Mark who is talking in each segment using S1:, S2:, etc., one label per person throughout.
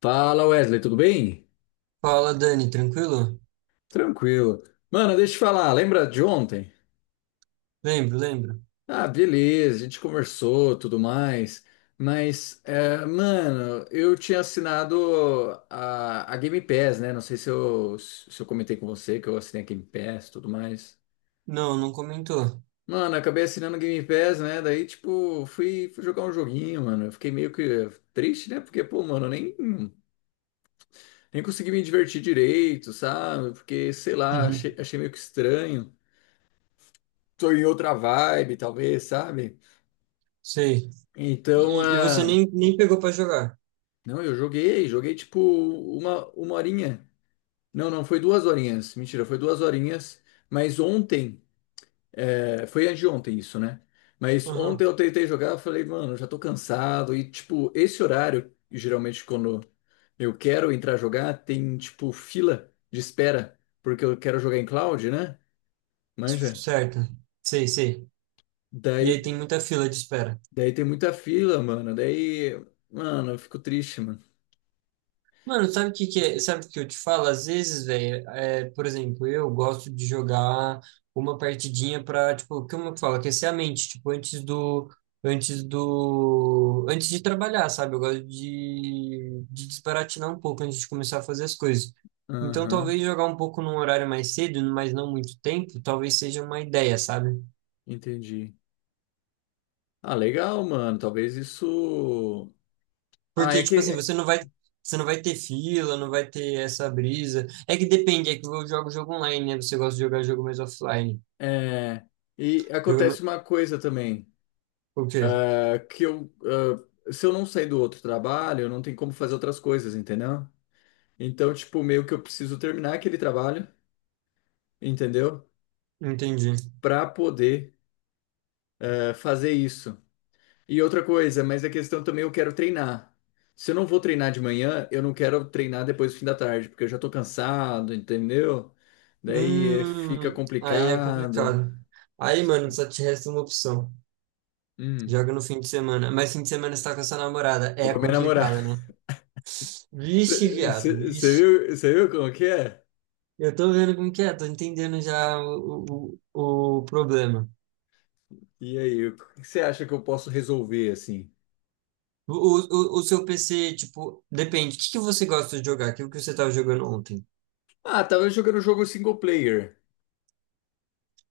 S1: Fala Wesley, tudo bem?
S2: Fala, Dani, tranquilo?
S1: Tranquilo. Mano, deixa eu te falar, lembra de ontem?
S2: Lembro, lembro.
S1: Ah, beleza, a gente conversou, tudo mais, mas, mano, eu tinha assinado a Game Pass, né? Não sei se eu comentei com você que eu assinei a Game Pass, tudo mais.
S2: Não, não comentou.
S1: Mano, acabei assinando a Game Pass, né? Daí, tipo, fui jogar um joguinho, mano. Eu fiquei meio que triste, né? Porque, pô, mano, eu nem, nem consegui me divertir direito, sabe? Porque, sei lá,
S2: Uhum.
S1: achei meio que estranho. Tô em outra vibe, talvez, sabe?
S2: Sei.
S1: Então,
S2: E você
S1: ah,
S2: nem pegou pra jogar.
S1: não, eu joguei, joguei tipo uma horinha. Não, não, foi duas horinhas. Mentira, foi duas horinhas. Mas ontem, é, foi anteontem isso, né? Mas ontem
S2: Aham.
S1: eu tentei jogar, eu falei, mano, já tô cansado. E, tipo, esse horário, geralmente quando eu quero entrar jogar, tem, tipo, fila de espera, porque eu quero jogar em cloud, né? Manja.
S2: Certo. Sei, sei. E
S1: Daí,
S2: aí tem muita fila de espera.
S1: daí tem muita fila, mano. Daí, mano, eu fico triste, mano.
S2: Mano, sabe o que que é? Sabe o que eu te falo? Às vezes, velho, por exemplo, eu gosto de jogar uma partidinha pra, tipo, como eu falo, aquecer a mente, tipo, antes de trabalhar, sabe? Eu gosto de desbaratinar um pouco antes de começar a fazer as coisas. Então,
S1: Aham,
S2: talvez jogar um pouco num horário mais cedo, mas não muito tempo, talvez seja uma ideia, sabe?
S1: entendi. Ah, legal, mano. Talvez isso. Ah, é
S2: Porque, tipo assim,
S1: que.
S2: você não vai ter fila, não vai ter essa brisa. É que depende, é que eu jogo jogo online, né? Você gosta de jogar jogo mais offline.
S1: É... E
S2: Jogo no-
S1: acontece uma coisa também,
S2: O quê?
S1: é que eu, ah, se eu não sair do outro trabalho, eu não tenho como fazer outras coisas, entendeu? Então, tipo, meio que eu preciso terminar aquele trabalho, entendeu?
S2: Entendi.
S1: Pra poder, fazer isso. E outra coisa, mas a questão também eu quero treinar. Se eu não vou treinar de manhã, eu não quero treinar depois do fim da tarde, porque eu já tô cansado, entendeu? Daí fica
S2: Aí é
S1: complicado.
S2: complicado. Aí, mano, só te resta uma opção.
S1: Hum,
S2: Joga no fim de semana. Mas fim de semana você tá com a sua namorada.
S1: tô
S2: É
S1: com a minha namorada.
S2: complicado, né? Vixe, viado,
S1: Você
S2: vixe.
S1: viu, cê viu como que é?
S2: Eu tô vendo como que é, tô entendendo já o problema.
S1: E aí, o que você acha que eu posso resolver assim?
S2: O seu PC, tipo, depende. O que que você gosta de jogar? Aquilo que você estava jogando ontem.
S1: Ah, tava jogando jogo single player,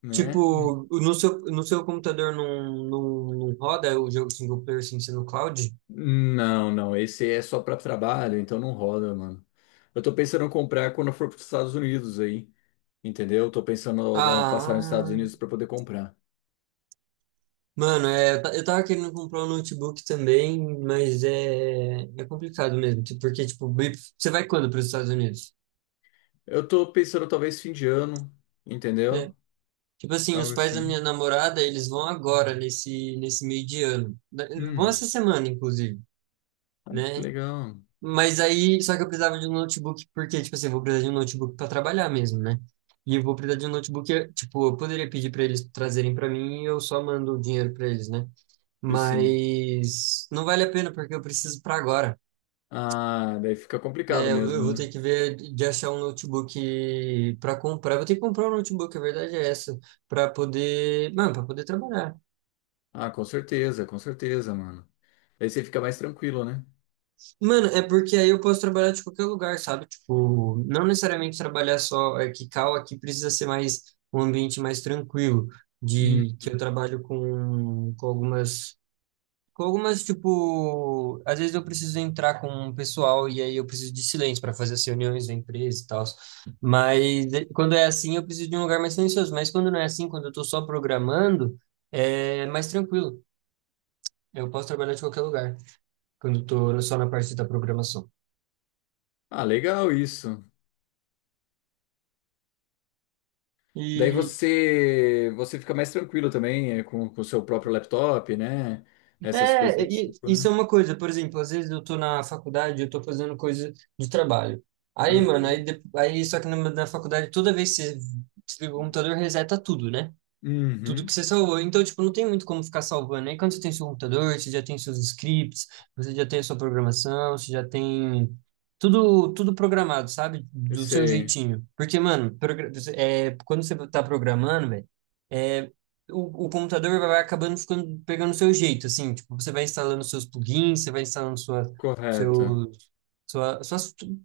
S1: né?
S2: Tipo, no seu computador não roda o jogo single player sem ser no cloud?
S1: Não, não, esse é só pra trabalho, então não roda, mano. Eu tô pensando em comprar quando eu for pros Estados Unidos aí. Entendeu? Tô pensando em dar uma passada nos Estados
S2: Ah,
S1: Unidos para poder comprar.
S2: mano, é, eu tava querendo comprar um notebook também, mas é complicado mesmo. Porque, tipo, você vai quando para os Estados Unidos?
S1: Eu tô pensando talvez fim de ano,
S2: É.
S1: entendeu?
S2: Tipo assim, os
S1: Algo
S2: pais da
S1: assim.
S2: minha namorada, eles vão agora, nesse meio de ano. Vão
S1: Hum,
S2: essa semana, inclusive,
S1: ah, que
S2: né?
S1: legal.
S2: Mas aí, só que eu precisava de um notebook, porque, tipo assim, eu vou precisar de um notebook para trabalhar mesmo, né? E eu vou precisar de um notebook, tipo, eu poderia pedir para eles trazerem para mim e eu só mando o dinheiro para eles, né?
S1: E sim.
S2: Mas não vale a pena, porque eu preciso para agora.
S1: Ah, daí fica complicado
S2: É,
S1: mesmo,
S2: eu vou
S1: né?
S2: ter que ver de achar um notebook para comprar. Eu vou ter que comprar um notebook, a verdade é essa, para poder, mano, para poder trabalhar.
S1: Ah, com certeza, mano. Daí você fica mais tranquilo, né?
S2: Mano, é porque aí eu posso trabalhar de qualquer lugar, sabe? Tipo, não necessariamente trabalhar só aqui, aqui precisa ser mais um ambiente mais tranquilo,
S1: Hum.
S2: de que eu trabalho com algumas, tipo, às vezes eu preciso entrar com um pessoal e aí eu preciso de silêncio para fazer as reuniões da empresa e tal. Mas quando é assim, eu preciso de um lugar mais silencioso. Mas quando não é assim, quando eu tô só programando, é mais tranquilo. Eu posso trabalhar de qualquer lugar, quando eu tô só na parte da programação.
S1: Ah, legal isso. Daí
S2: E,
S1: você fica mais tranquilo também é, com o seu próprio laptop, né? Essas coisas
S2: É,
S1: do tipo,
S2: isso
S1: né?
S2: é uma coisa, por exemplo, às vezes eu tô na faculdade, eu tô fazendo coisa de trabalho. Aí,
S1: Ah,
S2: mano, aí só que na faculdade, toda vez que você desliga o computador, reseta tudo, né? Tudo que
S1: Uhum,
S2: você salvou. Então, tipo, não tem muito como ficar salvando. Aí quando você tem seu computador, você já tem seus scripts, você já tem a sua programação, você já tem tudo, tudo programado, sabe?
S1: eu
S2: Do seu
S1: sei.
S2: jeitinho. Porque, mano, quando você tá programando, velho, é, o computador vai acabando ficando, pegando o seu jeito, assim. Tipo, você vai instalando seus plugins, você vai instalando
S1: Correto.
S2: seus sua, sua,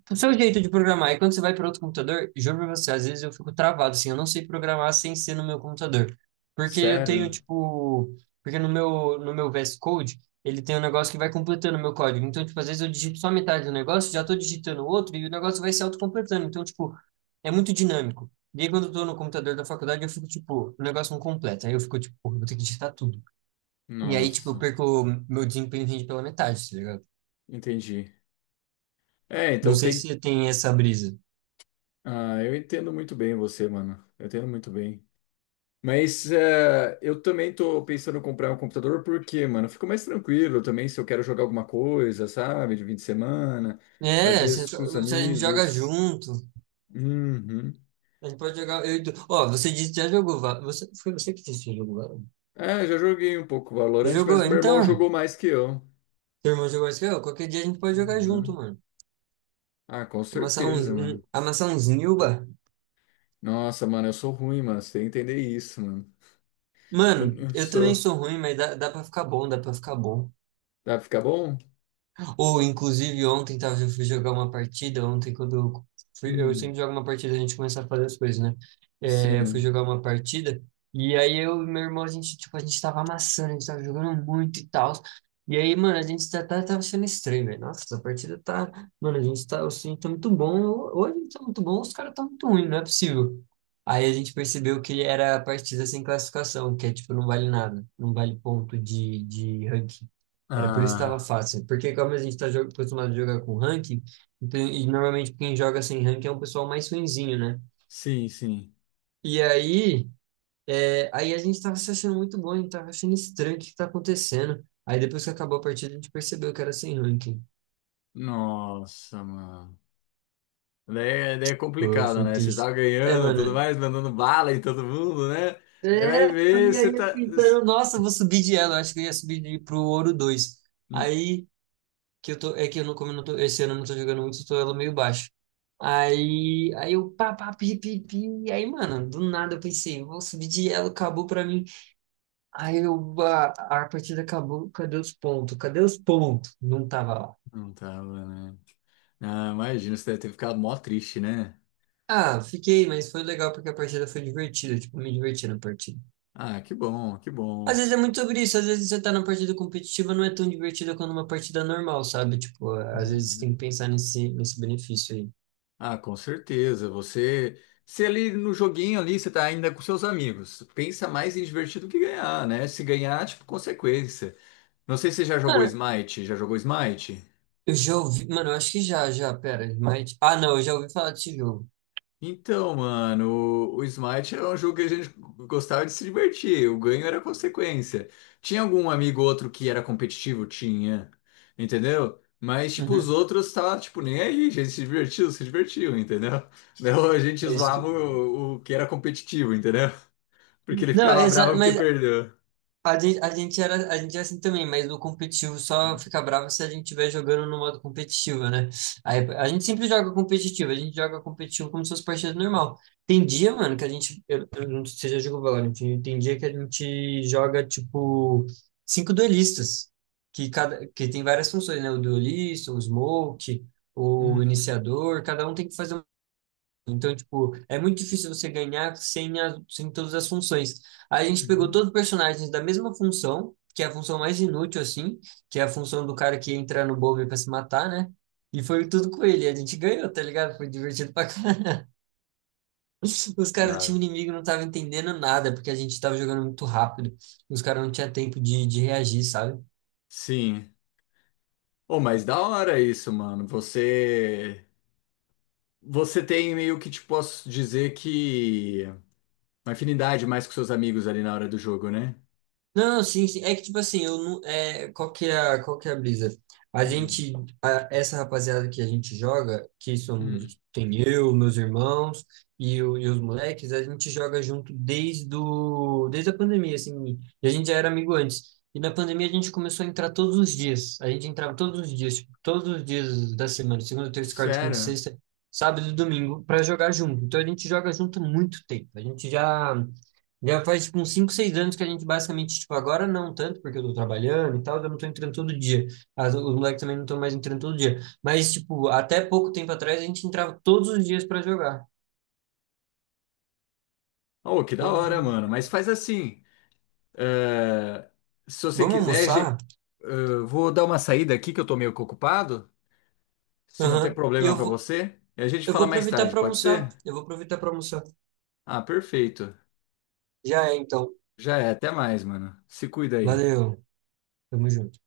S2: o seu jeito de programar. E quando você vai para outro computador, juro pra você, às vezes eu fico travado, assim, eu não sei programar sem ser no meu computador. Porque eu tenho,
S1: Sério?
S2: tipo, porque no meu VS Code, ele tem um negócio que vai completando o meu código. Então, tipo, às vezes eu digito só metade do negócio, já tô digitando outro e o negócio vai se autocompletando. Então, tipo, é muito dinâmico. E aí, quando eu tô no computador da faculdade, eu fico, tipo, o negócio não completa. Aí eu fico, tipo, pô, eu vou ter que digitar tudo. E aí, tipo, eu
S1: Nossa,
S2: perco, meu desempenho rende pela metade, tá ligado?
S1: entendi. É,
S2: Não
S1: então
S2: sei
S1: tem.
S2: se tem essa brisa.
S1: Ah, eu entendo muito bem você, mano. Eu entendo muito bem. Mas eu também tô pensando em comprar um computador porque, mano, eu fico mais tranquilo também se eu quero jogar alguma coisa, sabe? De fim de semana, às
S2: É,
S1: vezes com os
S2: se a gente joga
S1: amigos.
S2: junto,
S1: Uhum.
S2: a gente pode jogar. Ó, você disse que já jogou. Foi você que disse que jogou. Valorant?
S1: É, já joguei um pouco
S2: Você
S1: Valorant,
S2: jogou?
S1: mas meu irmão
S2: Então,
S1: jogou mais que eu.
S2: teu irmão jogou isso aqui, ó. Qualquer dia a gente pode jogar junto,
S1: Uhum.
S2: mano.
S1: Ah, com
S2: Amassar
S1: certeza, mano.
S2: amassar uns Nilba.
S1: Nossa, mano, eu sou ruim, mano. Você tem que entender isso, mano.
S2: Mano,
S1: Eu
S2: eu também
S1: sou.
S2: sou ruim, mas dá pra ficar bom, dá pra ficar bom.
S1: Dá pra ficar bom?
S2: Ou, inclusive, ontem, tá, eu fui jogar uma partida, ontem quando eu fui, eu sempre
S1: Hum.
S2: jogo uma partida, a gente começa a fazer as coisas, né? É, eu fui
S1: Sim.
S2: jogar uma partida, e aí eu e meu irmão, a gente, tipo, a gente tava amassando, a gente tava jogando muito e tal. E aí, mano, a gente tá, tá, tava sendo estranho, velho. Nossa, essa partida tá. Mano, a gente tá, assim, tá muito bom. Ou a gente tá muito bom, ou os caras tá muito ruim, não é possível. Aí a gente percebeu que era a partida sem classificação, que é tipo, não vale nada, não vale ponto de ranking. Era por isso que estava
S1: Ah,
S2: fácil. Porque como a gente está acostumado a jogar com ranking, então, e normalmente quem joga sem ranking é um pessoal mais ruinzinho, né?
S1: sim, sim.
S2: E aí, aí a gente estava se achando muito bom, a gente estava achando estranho o que está acontecendo. Aí depois que acabou a partida, a gente percebeu que era sem ranking.
S1: Nossa, mano. Daí, daí é
S2: Foi,
S1: complicado,
S2: foi
S1: né? Vocês
S2: triste.
S1: estavam
S2: É,
S1: ganhando, tudo
S2: mano.
S1: mais, mandando bala em todo mundo, né? Daí vai
S2: É,
S1: ver,
S2: e
S1: você
S2: aí eu
S1: tá.
S2: tentando, nossa, eu vou subir de elo. Acho que eu ia pro ouro dois.
S1: Hum,
S2: Aí que eu tô, é que eu não, como eu não tô, esse ano eu não tô jogando muito, eu tô elo meio baixo. Aí eu pá, pá, pi, pi, pi. Aí, mano, do nada eu pensei, vou subir de elo, acabou pra mim. Aí eu, a, a partida acabou, cadê os pontos? Cadê os pontos? Não tava lá.
S1: Não tava, né? Ah, imagina, você deve ter ficado mó triste, né?
S2: Ah, fiquei, mas foi legal porque a partida foi divertida, tipo, me diverti na partida.
S1: Ah, que bom, que
S2: Às
S1: bom.
S2: vezes é muito sobre isso, às vezes você tá na partida competitiva, não é tão divertida quanto uma partida normal, sabe? Tipo, às vezes tem
S1: Uhum.
S2: que pensar nesse benefício aí.
S1: Ah, com certeza. Você, se ali no joguinho ali, você tá ainda com seus amigos, pensa mais em divertir do que ganhar, né? Se ganhar, tipo, consequência. Não sei se você já jogou
S2: Mano,
S1: Smite. Já jogou Smite?
S2: eu já ouvi, mano, eu acho que já, pera, mas... Ah, não, eu já ouvi falar desse jogo.
S1: Então, mano, o Smite era um jogo que a gente gostava de se divertir, o ganho era consequência. Tinha algum amigo ou outro que era competitivo? Tinha, entendeu? Mas, tipo, os
S2: Uhum.
S1: outros tava, tipo, nem aí, a gente se divertiu, se divertiu, entendeu? Não, a gente
S2: É isso
S1: zoava
S2: que-
S1: o que era competitivo, entendeu? Porque ele
S2: Não,
S1: ficava bravo
S2: exato,
S1: porque
S2: mas
S1: perdeu.
S2: a gente é assim também, mas no competitivo só fica bravo se a gente estiver jogando no modo competitivo, né? Aí, a gente sempre joga competitivo, a gente joga competitivo como se fosse partida normal. Tem dia, mano, que a gente, eu não sei se você já jogou Valorant, tem dia que a gente joga, tipo, cinco duelistas, que tem várias funções, né? O duelista, o smoke, o
S1: Uhum,
S2: iniciador, cada um tem que fazer. Então, tipo, é muito difícil você ganhar sem, sem todas as funções. A gente pegou
S1: uhum.
S2: todos os personagens da mesma função, que é a função mais inútil, assim, que é a função do cara que entra no bombe pra se matar, né? E foi tudo com ele. A gente ganhou, tá ligado? Foi divertido pra caralho. Os caras do time
S1: Dá.
S2: inimigo não estavam entendendo nada, porque a gente tava jogando muito rápido. Os caras não tinham tempo de reagir, sabe?
S1: Sim. Oh, mas da hora isso, mano. Você. Você tem meio que, tipo, posso dizer que. Uma afinidade mais com seus amigos ali na hora do jogo, né?
S2: Não, sim, sim. É que, tipo assim, eu não. É, qual que é a brisa? A
S1: Hum,
S2: gente, essa rapaziada que a gente joga, que
S1: hum.
S2: somos, tem eu, meus irmãos e os moleques, a gente joga junto desde, o, desde a pandemia, assim. E a gente já era amigo antes. E na pandemia a gente começou a entrar todos os dias. A gente entrava todos os dias, tipo, todos os dias da semana, segunda, terça, quarta, quinta,
S1: Sério?
S2: sexta, sábado e domingo, pra jogar junto. Então a gente joga junto há muito tempo. A gente já. Já faz, tipo, uns 5 6 anos que a gente basicamente, tipo, agora não tanto, porque eu tô trabalhando e tal, eu não tô entrando todo dia. Os moleques também não estão mais entrando todo dia. Mas, tipo, até pouco tempo atrás a gente entrava todos os dias pra jogar.
S1: Oh, que da
S2: Todos...
S1: hora,
S2: os-
S1: mano. Mas faz assim. eh, Se você
S2: Vamos
S1: quiser,
S2: almoçar?
S1: vou dar uma saída aqui que eu tô meio que ocupado. Se não tem
S2: Aham.
S1: problema pra você, e a gente
S2: Eu
S1: fala
S2: vou
S1: mais
S2: aproveitar
S1: tarde,
S2: pra
S1: pode
S2: almoçar.
S1: ser?
S2: Eu vou aproveitar pra almoçar.
S1: Ah, perfeito.
S2: Já é, então.
S1: Já é. Até mais, mano. Se cuida aí.
S2: Valeu. Tamo junto.